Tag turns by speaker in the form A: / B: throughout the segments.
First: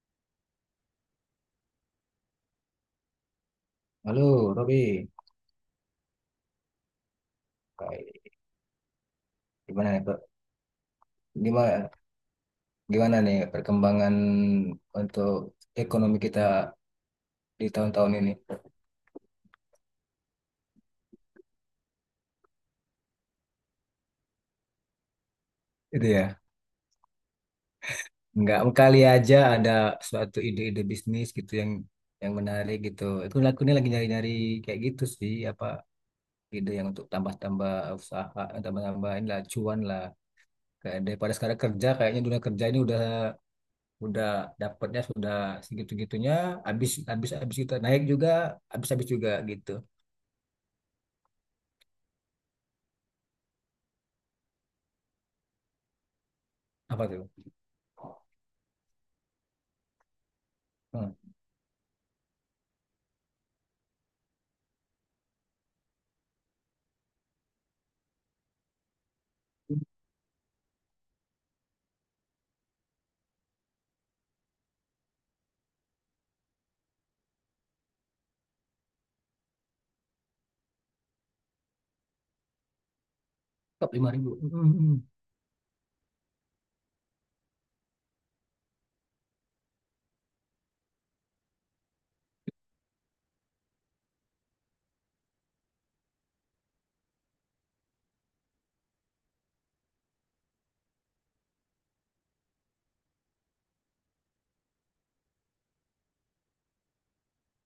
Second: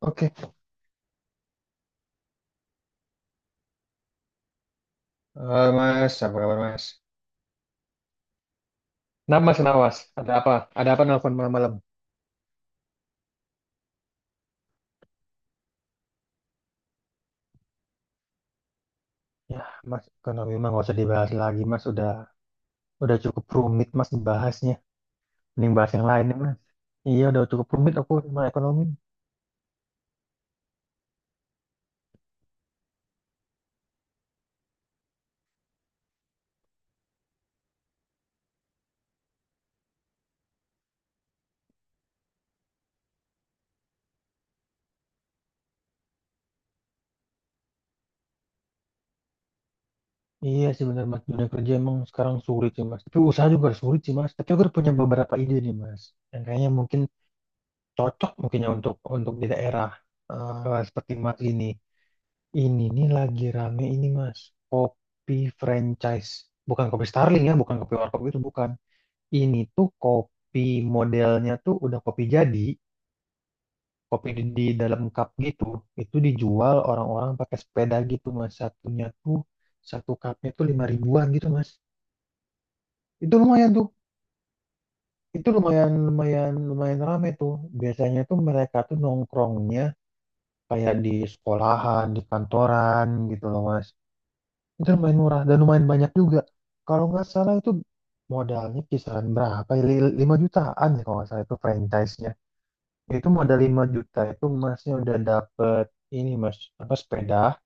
A: Oke.
B: Halo, Robi.
A: Mas, apa kabar Mas?
B: Baik.
A: Nah, Mas, kenapa,
B: Gimana
A: Mas?
B: nih, Pak?
A: Ada apa? Ada apa nelfon malam-malam?
B: Gimana, gimana nih perkembangan untuk ekonomi kita di tahun-tahun ini?
A: Ya, Mas, ekonomi mah nggak usah dibahas lagi, Mas. Udah cukup rumit, Mas, dibahasnya. Mending bahas yang
B: Itu
A: lain, ya,
B: ya.
A: Mas. Iya, udah cukup rumit aku sama
B: Nggak
A: ekonomi.
B: kali aja ada suatu ide-ide bisnis gitu yang menarik gitu. Itu aku ini lagi nyari-nyari kayak gitu sih, apa ide yang untuk tambah-tambah usaha, tambah-tambah inilah cuan lah. Kayak daripada sekarang kerja, kayaknya dunia kerja ini udah dapatnya sudah segitu-gitunya, habis habis habis kita naik juga, habis habis juga gitu.
A: Iya sih benar, Mas. Dunia kerja emang sekarang sulit sih, Mas. Tapi usaha juga harus sulit sih, Mas. Tapi aku udah punya beberapa ide nih, Mas. Yang kayaknya mungkin
B: Apa tuh?
A: cocok mungkinnya untuk di daerah
B: Hmm.
A: seperti Mas ini. Ini nih lagi rame ini mas, kopi franchise. Bukan kopi Starling ya, bukan kopi warkop itu bukan. Ini tuh kopi modelnya tuh udah kopi jadi, kopi di dalam cup gitu. Itu dijual orang-orang pakai sepeda gitu mas. Satunya tuh satu cupnya tuh lima ribuan gitu mas. Itu lumayan tuh.
B: Top 5.000. Hmm, hmm,
A: Itu lumayan lumayan lumayan rame tuh. Biasanya tuh mereka tuh nongkrongnya kayak di sekolahan, di kantoran gitu loh mas. Itu lumayan murah dan lumayan banyak juga. Kalau nggak salah itu modalnya kisaran berapa, ya? 5 jutaan ya kalau nggak salah itu franchise-nya. Itu modal 5 juta itu masnya udah dapet ini mas apa sepeda,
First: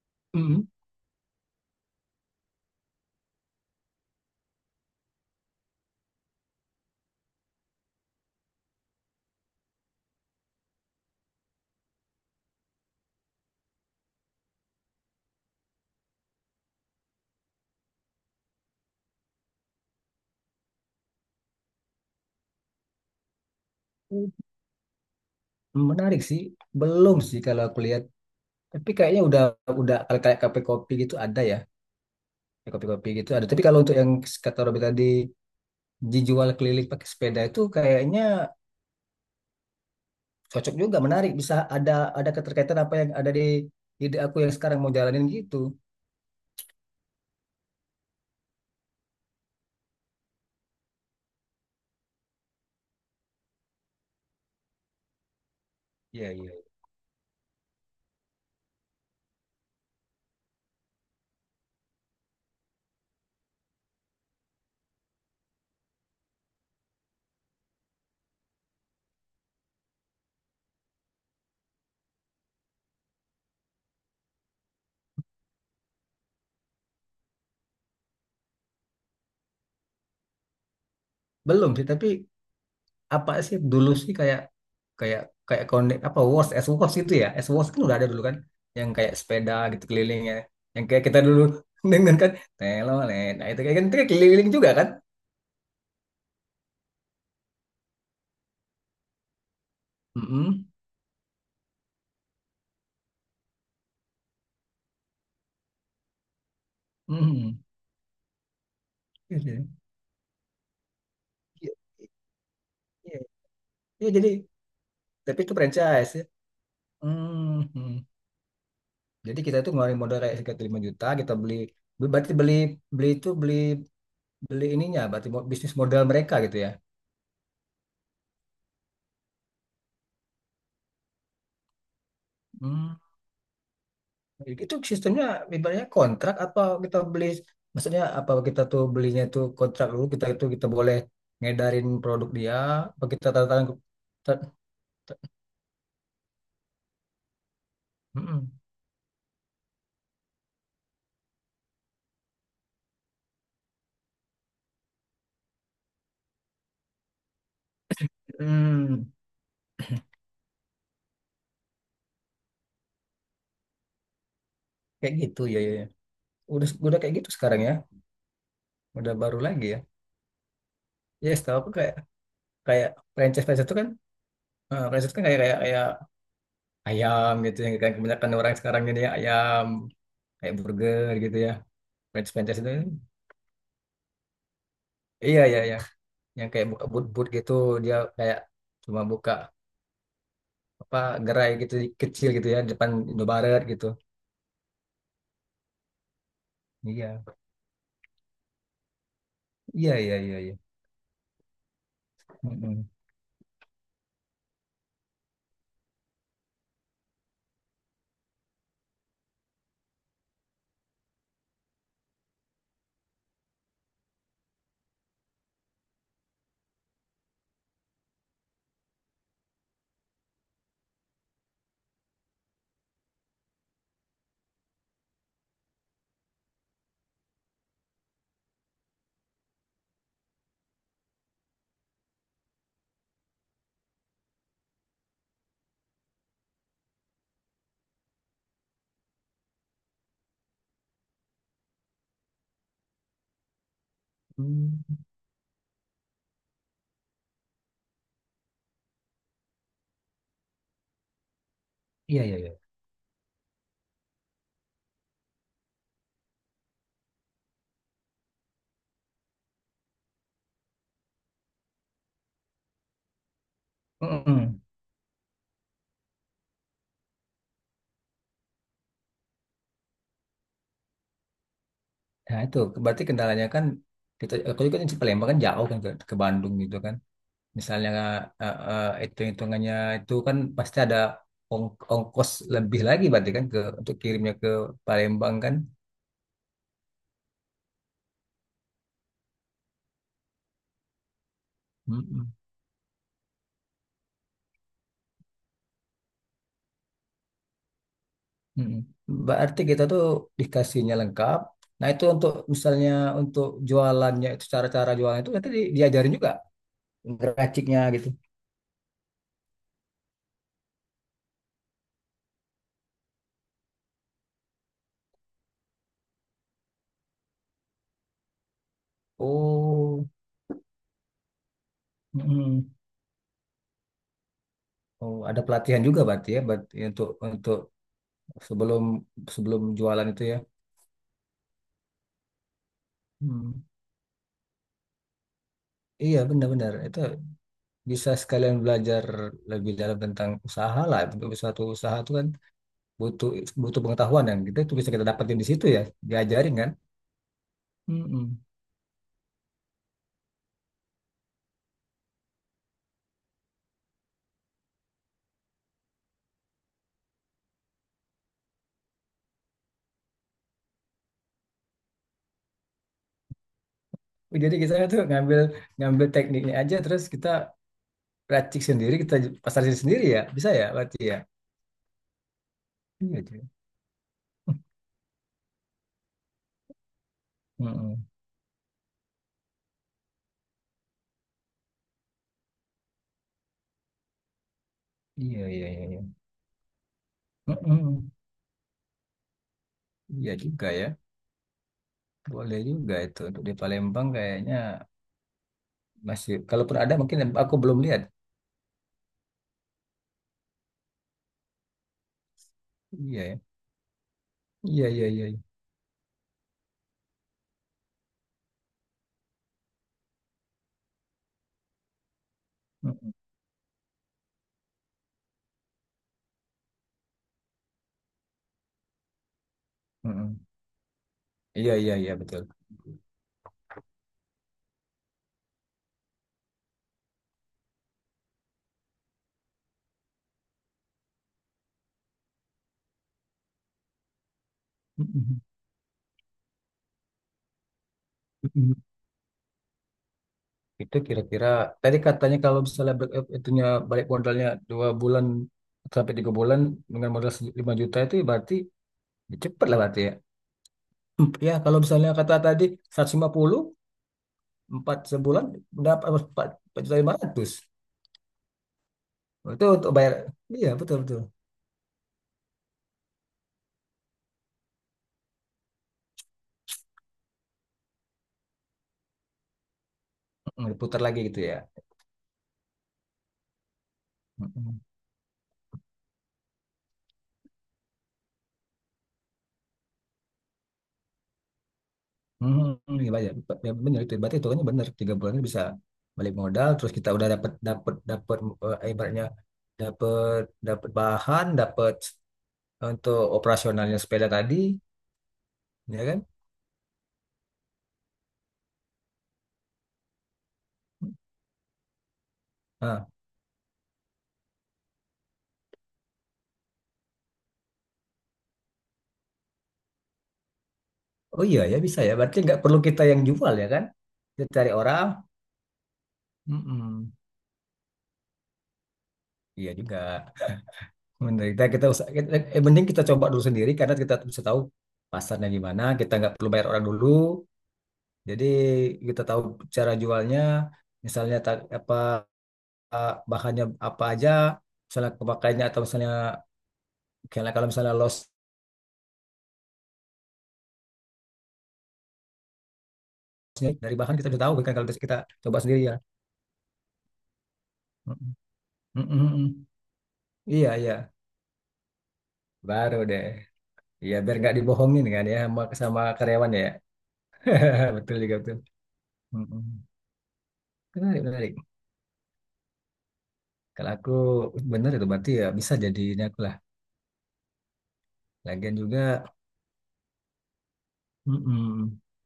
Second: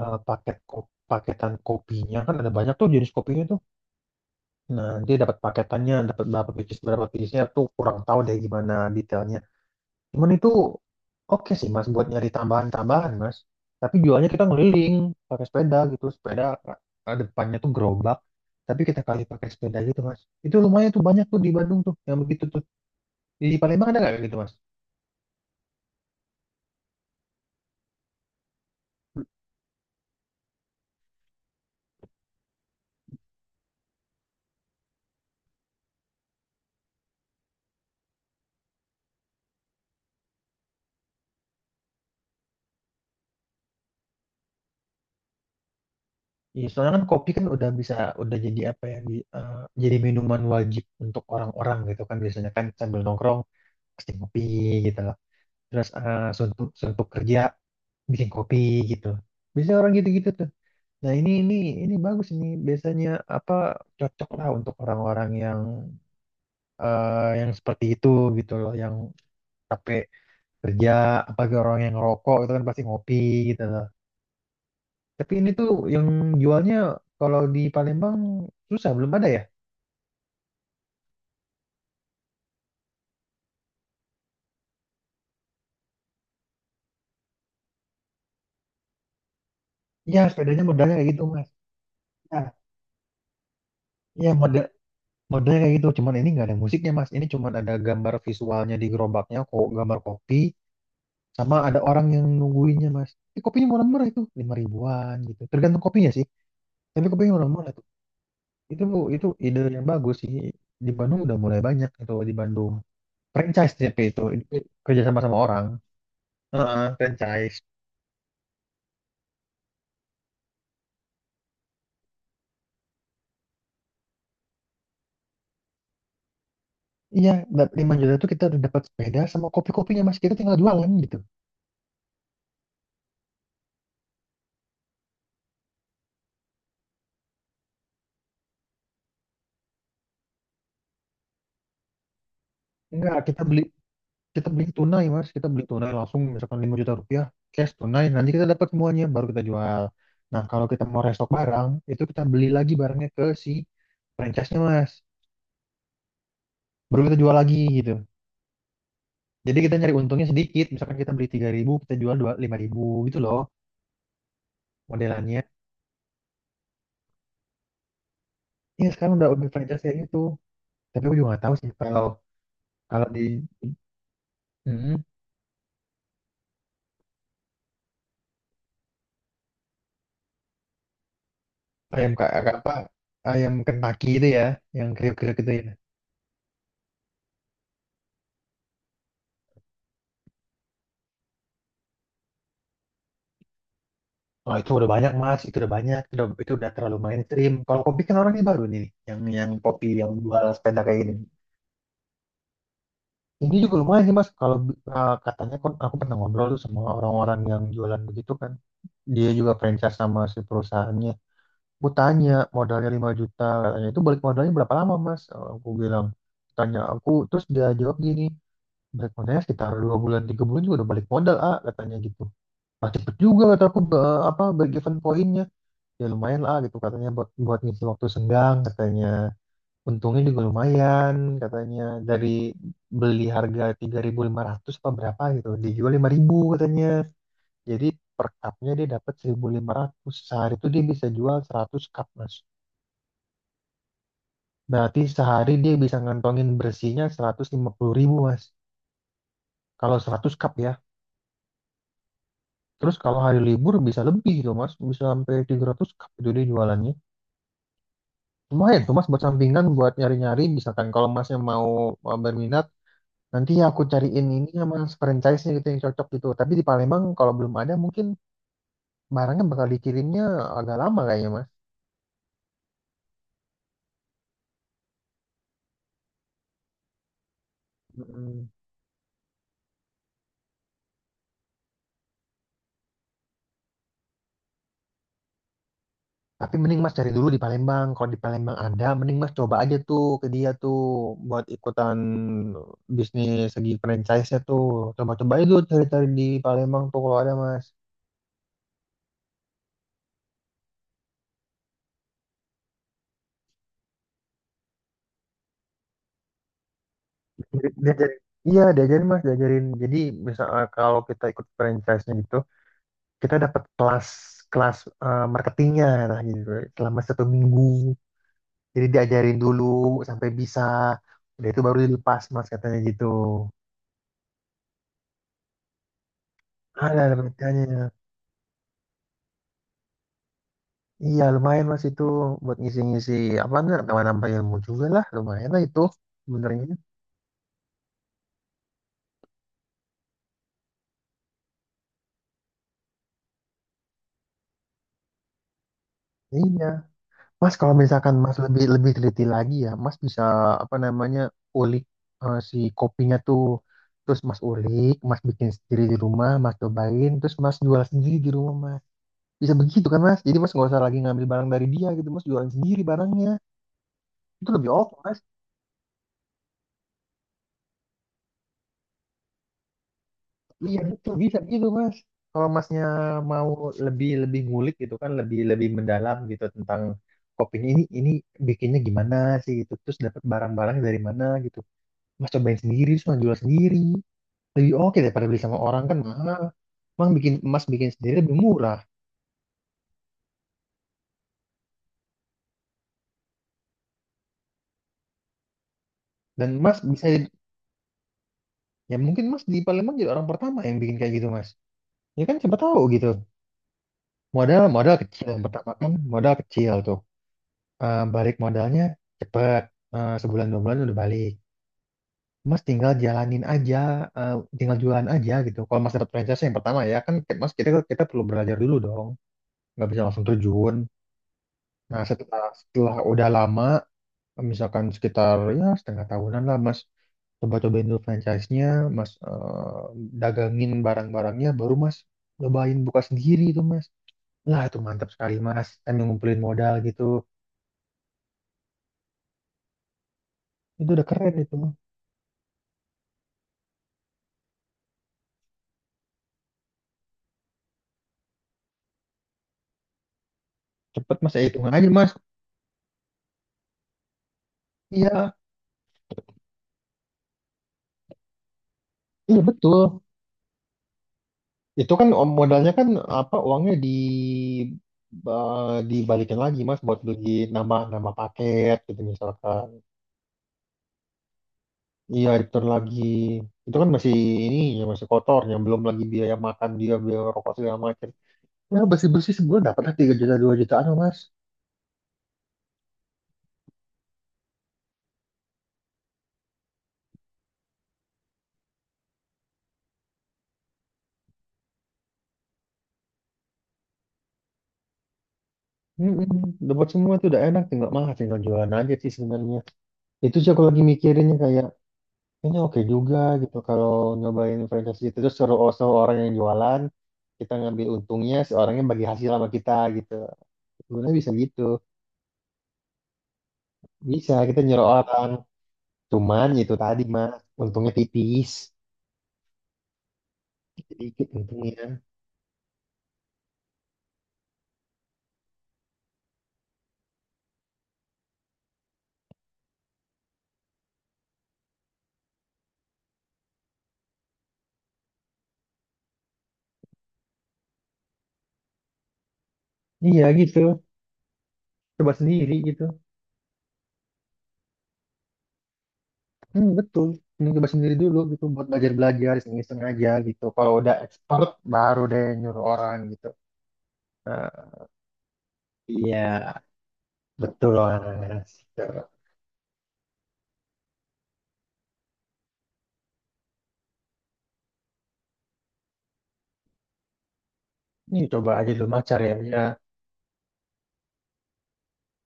A: paket
B: hmm.
A: paketan kopinya kan ada banyak tuh jenis kopinya tuh. Nah, dia dapat paketannya, dapat berapa pieces, berapa piecesnya tuh kurang tahu deh gimana detailnya. Cuman itu oke sih mas buat nyari tambahan-tambahan mas. Tapi jualnya kita ngeliling pakai sepeda gitu. Sepeda depannya tuh gerobak. Tapi kita kali pakai sepeda gitu mas. Itu lumayan tuh banyak tuh di Bandung tuh yang begitu tuh. Di Palembang ada nggak kayak
B: Hmm.
A: gitu mas?
B: Menarik sih. Belum sih kalau aku lihat. Tapi kayaknya udah kalau kayak kafe kopi gitu ada ya. Kayak Kopi-kopi gitu ada. Tapi kalau untuk yang kata Robi tadi dijual keliling pakai sepeda itu kayaknya cocok juga, menarik. Bisa ada keterkaitan apa yang ada di ide aku yang sekarang mau jalanin gitu.
A: Iya, soalnya kan kopi kan udah bisa udah jadi apa ya? Jadi minuman wajib untuk orang-orang gitu kan, biasanya kan sambil nongkrong pasti kopi gitu loh. Terus
B: Iya, iya.
A: suntuk, suntuk kerja bikin kopi gitu. Biasanya orang gitu-gitu tuh. Nah, ini ini bagus ini biasanya apa cocok lah untuk orang-orang yang yang seperti itu gitu loh, yang capek kerja, apalagi orang yang ngerokok itu kan pasti ngopi gitu loh. Tapi ini tuh yang jualnya kalau di Palembang susah, belum ada ya?
B: Belum sih, tapi apa sih dulu sih kayak kayak kayak connect apa Wars S Wars itu ya, S Wars kan udah ada dulu kan, yang kayak sepeda gitu
A: Ya,
B: kelilingnya,
A: sepedanya
B: yang
A: modalnya
B: kayak
A: kayak
B: kita
A: gitu,
B: dulu
A: Mas.
B: dengan kan
A: Ya,
B: telolet, nah itu kayak kan itu kayak
A: ya
B: keliling
A: model,
B: juga kan.
A: modelnya kayak gitu, cuman ini nggak ada musiknya, Mas. Ini cuman ada gambar visualnya di gerobaknya, kok gambar kopi
B: Mm.
A: sama ada orang yang nungguinnya, Mas. Ini kopinya murah-murah itu, lima ribuan gitu. Tergantung kopinya sih. Tapi kebayang orang Malang tuh. Itu itu ide
B: Iya,
A: yang bagus sih. Di Bandung udah mulai
B: iya.
A: banyak itu di Bandung. Franchise tapi
B: Ya jadi
A: itu kerja sama sama
B: tapi itu
A: orang.
B: franchise ya.
A: Heeh, franchise.
B: Mhm. Jadi kita itu ngeluarin modal kayak sekitar 5 juta kita beli, berarti beli beli itu beli beli ininya berarti bisnis modal mereka gitu ya.
A: Iya, 5 juta itu kita udah dapat sepeda sama kopi-kopinya mas. Kita tinggal jualan gitu.
B: Mm. Itu sistemnya ibaratnya kontrak apa kita beli, maksudnya apa kita tuh belinya tuh kontrak dulu, kita itu kita boleh ngedarin produk dia, apa
A: Enggak,
B: kita tanda tangan ta-
A: kita beli tunai
B: ta-
A: mas. Kita beli tunai langsung misalkan 5 juta rupiah cash tunai. Nanti kita
B: Mm-mm.
A: dapat semuanya baru kita jual. Nah kalau kita mau restock barang itu kita beli lagi barangnya ke si franchise-nya mas. Baru kita jual lagi gitu.
B: Hmm,
A: Jadi kita nyari untungnya sedikit, misalkan kita beli 3.000, kita jual 5.000 gitu loh
B: kayak gitu
A: modelannya.
B: ya, ya, ya. Udah kayak gitu sekarang ya.
A: Iya sekarang
B: Udah
A: udah
B: baru
A: udah
B: lagi ya.
A: franchise kayak gitu. Tapi aku juga
B: Ya,
A: nggak tahu
B: setahu
A: sih
B: aku kayak
A: kalau
B: kayak
A: kalau di
B: franchise-franchise itu kan,
A: mm,
B: franchise kan kayak kayak kayak ayam gitu yang kayak kebanyakan orang sekarang ini ya, ayam kayak burger gitu ya.
A: ayam
B: Franchise-franchise itu.
A: apa ayam Kentucky itu ya, yang kriuk-kriuk
B: Iya,
A: itu
B: iya,
A: ya.
B: iya. Yang kayak buka but-but gitu, dia kayak cuma buka apa gerai gitu kecil gitu ya, depan Indomaret gitu.
A: Oh itu udah banyak mas, itu udah banyak, itu udah terlalu
B: Iya.
A: mainstream. Kalau kopi kan orangnya baru nih, nih, yang kopi
B: Iya,
A: yang
B: iya, iya,
A: jual
B: iya.
A: sepeda kayak gini.
B: Mm-mm.
A: Ini juga lumayan sih mas, kalau katanya kan aku pernah ngobrol tuh sama orang-orang yang jualan begitu kan. Dia juga franchise sama si perusahaannya. Aku tanya modalnya 5 juta, katanya itu balik modalnya berapa lama mas. Aku bilang, tanya aku, terus dia jawab gini, balik modalnya sekitar dua bulan tiga bulan juga udah balik modal ah katanya gitu. Ah cepet juga kata aku, apa break even poinnya, ya lumayan lah ah, gitu katanya, buat, buat ngisi waktu senggang katanya, untungnya juga lumayan katanya. Dari beli harga 3.500 apa berapa gitu dijual 5.000 katanya. Jadi per cupnya dia dapat seribu lima ratus, sehari itu dia bisa jual 100 cup mas.
B: Hmm,
A: Berarti sehari dia bisa ngantongin bersihnya 150 ribu, Mas. Kalau 100 cup ya.
B: iya, iya, iya.
A: Terus kalau hari libur bisa lebih tuh, Mas. Bisa sampai 300 cup itu dia jualannya. Lumayan tuh, Mas, buat sampingan, buat nyari-nyari. Misalkan kalau Masnya mau berminat, nanti aku cariin ini
B: Mm-mm.
A: sama franchise-nya gitu yang cocok gitu. Tapi di Palembang kalau belum ada mungkin barangnya bakal dikirimnya agak lama kayaknya, Mas.
B: Nah itu berarti kendalanya kan, kita, aku juga kan di Palembang kan, jauh kan ke Bandung gitu kan. Misalnya
A: Mm-mm.
B: hitung-hitungannya itu kan pasti ada ongkos lebih lagi berarti kan ke untuk kirimnya ke Palembang kan.
A: Tapi mending Mas cari dulu di Palembang. Kalau di Palembang ada, mending Mas coba aja tuh ke dia tuh buat ikutan
B: Mm-mm.
A: bisnis segi franchise-nya tuh. Coba-coba aja dulu cari-cari di Palembang tuh kalau ada Mas.
B: Mm. Berarti kita tuh dikasihnya lengkap. Nah, itu untuk misalnya untuk jualannya itu, cara-cara jualan itu nanti diajarin juga ngeraciknya gitu.
A: Diajarin. Iya, diajarin Mas, diajarin. Jadi kalau kita ikut franchise-nya gitu, kita dapat kelas, kelas marketingnya nah gitu selama satu minggu. Jadi diajarin dulu
B: Oh,
A: sampai bisa. Udah itu baru dilepas Mas
B: mm-mm.
A: katanya gitu.
B: Oh, ada pelatihan juga berarti ya, berarti untuk
A: Ada
B: untuk
A: penelitiannya.
B: sebelum sebelum jualan itu ya.
A: Iya lumayan mas itu buat ngisi-ngisi apa
B: Hmm.
A: enggak nambah-nambah ilmu juga lah lumayan lah itu
B: Iya,
A: sebenarnya.
B: benar-benar. Itu bisa sekalian belajar lebih dalam tentang usaha lah. Untuk suatu usaha itu kan butuh butuh pengetahuan, dan kita itu bisa kita dapetin di situ ya, diajarin
A: Iya
B: kan.
A: mas, kalau misalkan mas
B: Mm-mm.
A: lebih lebih teliti lagi ya mas bisa apa namanya ulik si kopinya tuh, terus mas ulik, mas bikin sendiri di rumah, mas cobain, terus mas jual sendiri di rumah mas. Bisa begitu kan mas, jadi mas nggak usah lagi ngambil barang dari dia gitu, mas jualan sendiri barangnya, itu
B: Jadi
A: lebih
B: kita
A: oke
B: tuh
A: mas.
B: ngambil ngambil tekniknya aja, terus kita racik sendiri, kita pasarin sendiri ya. Bisa ya
A: Iya
B: berarti
A: betul
B: ya.
A: bisa gitu mas. Kalau masnya
B: Iya cuy.
A: mau lebih lebih ngulik gitu kan, lebih lebih mendalam gitu tentang kopinya, ini
B: Mm-mm.
A: ini bikinnya gimana sih gitu, terus dapat barang-barang dari mana gitu, mas cobain sendiri terus mas jual sendiri, lebih oke daripada
B: Iya,
A: beli sama
B: iya,
A: orang
B: iya.
A: kan
B: Iya.
A: mahal. Emang bikin, mas bikin
B: Mm-mm.
A: sendiri lebih murah,
B: Iya juga ya. Boleh juga itu untuk di Palembang, kayaknya masih
A: dan
B: kalaupun
A: mas
B: ada
A: bisa
B: mungkin aku belum lihat.
A: ya mungkin mas di Palembang jadi orang pertama yang bikin kayak gitu mas. Ya kan siapa tahu gitu,
B: Iya ya.
A: modal
B: Iya,
A: modal
B: iya,
A: kecil
B: iya, iya.
A: yang pertama kan, modal kecil tuh. Balik modalnya cepet. Sebulan dua bulan udah balik. Mas tinggal
B: Mm-mm.
A: jalanin aja, tinggal jualan aja gitu. Kalau Mas dapat franchise yang pertama ya kan, Mas, kita kita perlu belajar dulu dong, nggak bisa langsung
B: Mm-mm.
A: terjun.
B: Iya, iya,
A: Nah
B: iya,
A: setelah
B: betul.
A: setelah udah lama, misalkan sekitar ya setengah tahunan lah Mas, coba cobain dulu franchise-nya, Mas, dagangin barang-barangnya, baru Mas cobain buka sendiri itu Mas. Lah itu mantap sekali
B: Mm-mm.
A: Mas, kan ngumpulin modal gitu,
B: Mm-mm.
A: itu
B: Itu
A: udah keren
B: kira-kira
A: itu, Mas.
B: tadi katanya kalau misalnya itunya balik modalnya 2 bulan sampai 3 bulan dengan modal 5 juta itu berarti. Ya, cepet lah berarti ya.
A: Cepet Mas, ya
B: Ya
A: hitungan
B: kalau
A: aja Mas.
B: misalnya kata tadi 150 empat
A: Iya,
B: sebulan dapat 4 4 500.
A: iya
B: Itu
A: betul.
B: untuk bayar. Iya betul betul.
A: Itu kan modalnya kan apa uangnya di dibalikin lagi Mas buat beli nama, nama paket gitu misalkan.
B: Hmm, diputar lagi gitu ya.
A: Iya, return lagi. Itu kan masih ini
B: Hmm,
A: ya, masih kotor, yang belum lagi biaya makan dia, biaya rokok segala macam. Ya bersih-bersih sebulan dapat lah 3 juta 2 jutaan loh, Mas.
B: hmm, hmm, iya bayar. Ya, benar itu. Berarti itu kan benar. 3 bulan bisa balik modal. Terus kita udah dapat dapat dapat ibaratnya dapat dapat bahan, dapat untuk operasionalnya sepeda tadi, ya kan?
A: Mm-mm. Dapat semua tuh udah enak, tinggal mah tinggal jualan aja sih sebenarnya. Itu sih aku lagi mikirinnya kayak ini oke
B: Ah,
A: juga gitu kalau nyobain franchise gitu terus suruh, oh, suruh orang yang jualan, kita ngambil untungnya si orangnya bagi hasil sama kita gitu. Sebenarnya bisa
B: oh
A: gitu.
B: iya ya bisa ya. Berarti nggak perlu kita yang jual ya kan?
A: Bisa
B: Kita
A: kita
B: cari
A: nyuruh
B: orang.
A: orang. Cuman itu tadi
B: Mm-mm.
A: mas, untungnya tipis,
B: Iya juga
A: sedikit
B: menderita kita
A: untungnya.
B: usah kita, mending kita coba dulu sendiri karena kita bisa tahu pasarnya gimana, kita nggak perlu bayar orang dulu, jadi kita tahu cara jualnya, misalnya apa, bahannya apa aja misalnya kepakainya, atau misalnya kalau kalau misalnya lossnya
A: Iya gitu. Coba sendiri gitu.
B: dari bahan kita udah tahu kan, kalau kita coba sendiri ya.
A: Hmm, betul. Ini coba sendiri dulu
B: Mm-mm.
A: gitu buat belajar-belajar
B: Mm-mm.
A: iseng-iseng aja gitu.
B: Iya,
A: Kalau udah
B: iya,
A: expert baru deh nyuruh orang
B: baru deh,
A: gitu.
B: iya biar nggak
A: Nah,
B: dibohongin kan ya, sama
A: iya
B: karyawan ya.
A: betul
B: Betul juga
A: orang.
B: betul. Mm-mm. Menarik, menarik. Kalau aku bener itu berarti ya, bisa jadi ini aku lah.
A: Ini coba aja
B: Lagian
A: dulu
B: juga.
A: mas, cari aja.
B: Mm-mm.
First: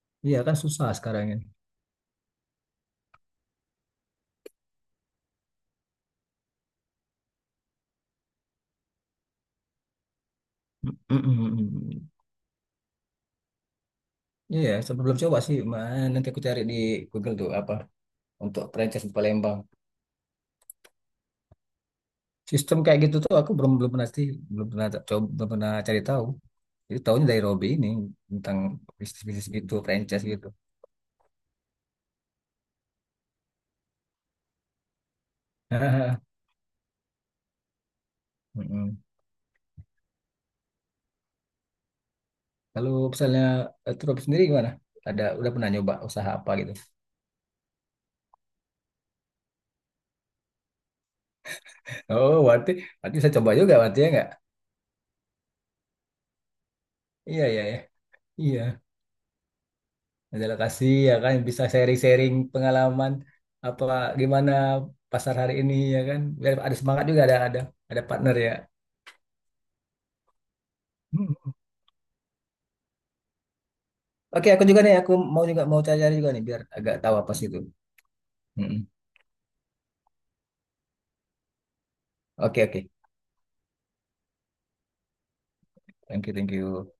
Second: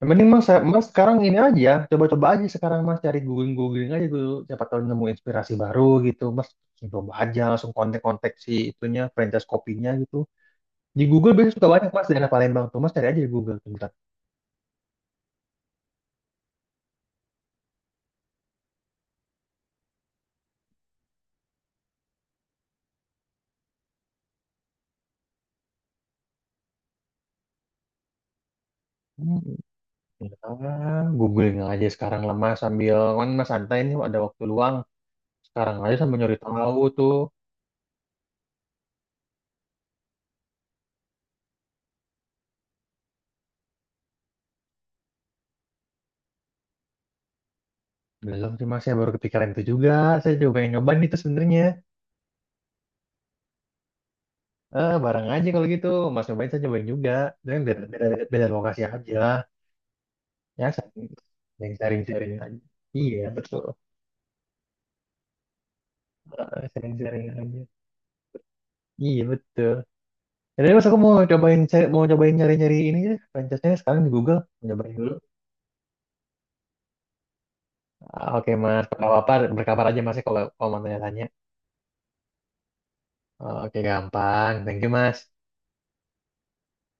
A: Yang penting
B: Iya
A: mas,
B: kan
A: mas
B: susah
A: sekarang
B: sekarang
A: ini
B: ini.
A: aja, coba-coba aja sekarang mas, cari googling-googling aja dulu, siapa tahu nemu inspirasi baru gitu, mas langsung coba aja, langsung kontak-kontak si itunya, franchise kopinya gitu. Di Google biasanya suka banyak
B: Mm-mm.
A: mas daerah Palembang tuh, mas cari aja di Google bentar.
B: Iya, ya, sebelum coba sih, man nanti aku cari di Google tuh apa untuk franchise di Palembang. Sistem kayak gitu tuh aku belum belum pernah sih, belum pernah coba, belum pernah cari tahu. Jadi tahunya dari Robby ini, tentang
A: Hmm,
B: bisnis-bisnis gitu, franchise gitu.
A: ah, googling aja sekarang lah mas, sambil kan mas santai nih ada waktu luang, sekarang aja sambil nyari tahu tuh.
B: Mm-mm. Kalau misalnya tuh Robby sendiri gimana? Ada udah pernah nyoba usaha apa gitu?
A: Belum sih mas, saya baru kepikiran itu juga, saya juga pengen nyobain itu sebenarnya.
B: Oh, berarti berarti bisa coba juga berarti ya nggak?
A: Barang aja kalau gitu, mas nyobain, saya nyobain juga,
B: Iya,
A: dan
B: iya, iya.
A: beda, beda, beda
B: Iya,
A: lokasi aja.
B: majalah
A: Ya,
B: kasih
A: saling
B: ya kan, bisa
A: saling
B: sharing-sharing
A: sharing-sharing aja.
B: pengalaman
A: Iya, betul.
B: apa gimana pasar hari ini ya kan, biar
A: Heeh,
B: ada semangat juga,
A: sharing-sharing
B: ada
A: aja.
B: ada partner ya.
A: Iya, betul. Jadi mas aku mau
B: Hmm.
A: cobain mau cobain nyari-nyari ini ya, franchise-nya sekarang di Google.
B: Oke, aku
A: Mau
B: juga
A: cobain
B: nih,
A: dulu.
B: aku mau juga mau cari-cari juga nih biar agak tahu apa sih itu.
A: Ah, oke,
B: Hmm. Hmm.
A: Mas. Apa-apa berkabar aja Mas ya, kalau kalau mau tanya-tanya.
B: Oke, oke.
A: Oh, oke, gampang. Thank you, Mas.
B: Thank you, thank you.